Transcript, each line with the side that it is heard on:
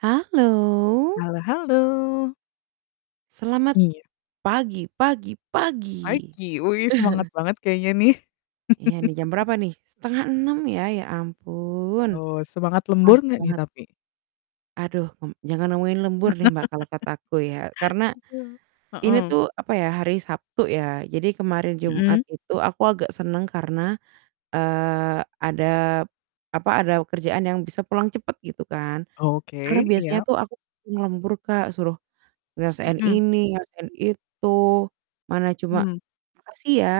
right: Halo.
left: Halo halo.
right: Selamat
left: Iya.
right: pagi pagi pagi!
left: Pagi. Wuih semangat banget kayaknya nih.
right: Iya nih jam berapa nih? 05.30 ya, ya ampun.
left: Oh, semangat lembur
right: Pagi
left: nggak nih
right: banget.
left: tapi?
right: Aduh, m jangan ngomongin lembur deh, Mbak, kalo kata aku ya. Karena,
left: Gitu,
right: ini
left: heeh.
right: tuh apa ya hari Sabtu ya. Jadi kemarin Jumat
left: Mhm.
right: itu aku agak seneng karena, eee, ada p apa, ada kerjaan yang bisa pulang cepet gitu kan. Karena
left: Oke,
right: biasanya
left: iya.
right: tuh aku ngelembur, Kak, suruh nyelesain
left: Mhm.
right: ini nyelesain itu. Mana cuma
left: Hmm.
right: "Makasih ya,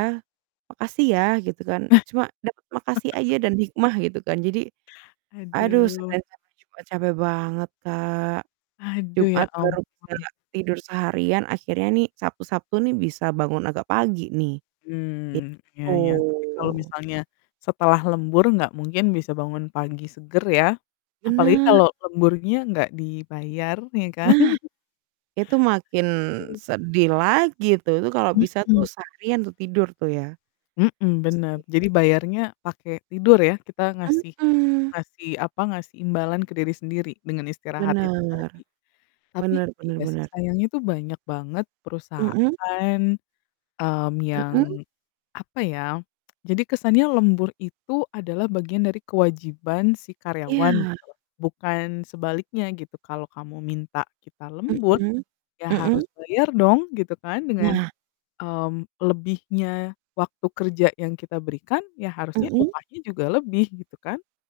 right: makasih ya," gitu kan,
left: Hah?
right: cuma dapet makasih aja dan hikmah gitu kan. Jadi, aduh
left: Aduh.
right: sebenernya capek juga capek banget, Kak.
left: Aduh, ya
right: Jumat baru bisa
left: ampun.
right: tidur seharian, akhirnya nih, Sabtu Sabtu nih bisa bangun agak pagi nih,
left: Mmm, ya
right: gitu.
left: ya, tapi kalau misalnya, setelah lembur nggak mungkin bisa bangun pagi seger ya. Apalagi
right: Bener.
left: kalau lemburnya nggak dibayar ya kan.
right: Nah. Itu makin
left: Mhm.
right: sedih lagi tuh itu kalau bisa tuh
left: Mhm.
right: seharian tuh tidur tuh ya,
left: Mhm,
right: gitu sih.
left: bener. Jadi bayarnya pake tidur ya, kita ngasih
right: Mhm.
left: ngasih apa, ngasih imbalan ke diri sendiri dengan istirahat itu
right: Bener.
left: tadi. Tapi,
right: Bener bener
left: iya sih
right: bener.
left: sayangnya itu banyak banget
right: Mhm?
left: perusahaan, mmm,
right: Mhm?
left: yang, apa ya, jadi kesannya lembur itu adalah bagian dari kewajiban si karyawan
right: Iya.
left: gitu loh, bukan sebaliknya gitu. Kalo kamu minta kita lembur,
right: Mhm,
left: ya harus
right: mhm.
left: bayar dong gitu kan dengan,
right: Nah
left: mmm, lebihnya waktu kerja yang kita berikan, ya harusnya
right: Mhm?
left: upahnya juga lebih, gitu kan?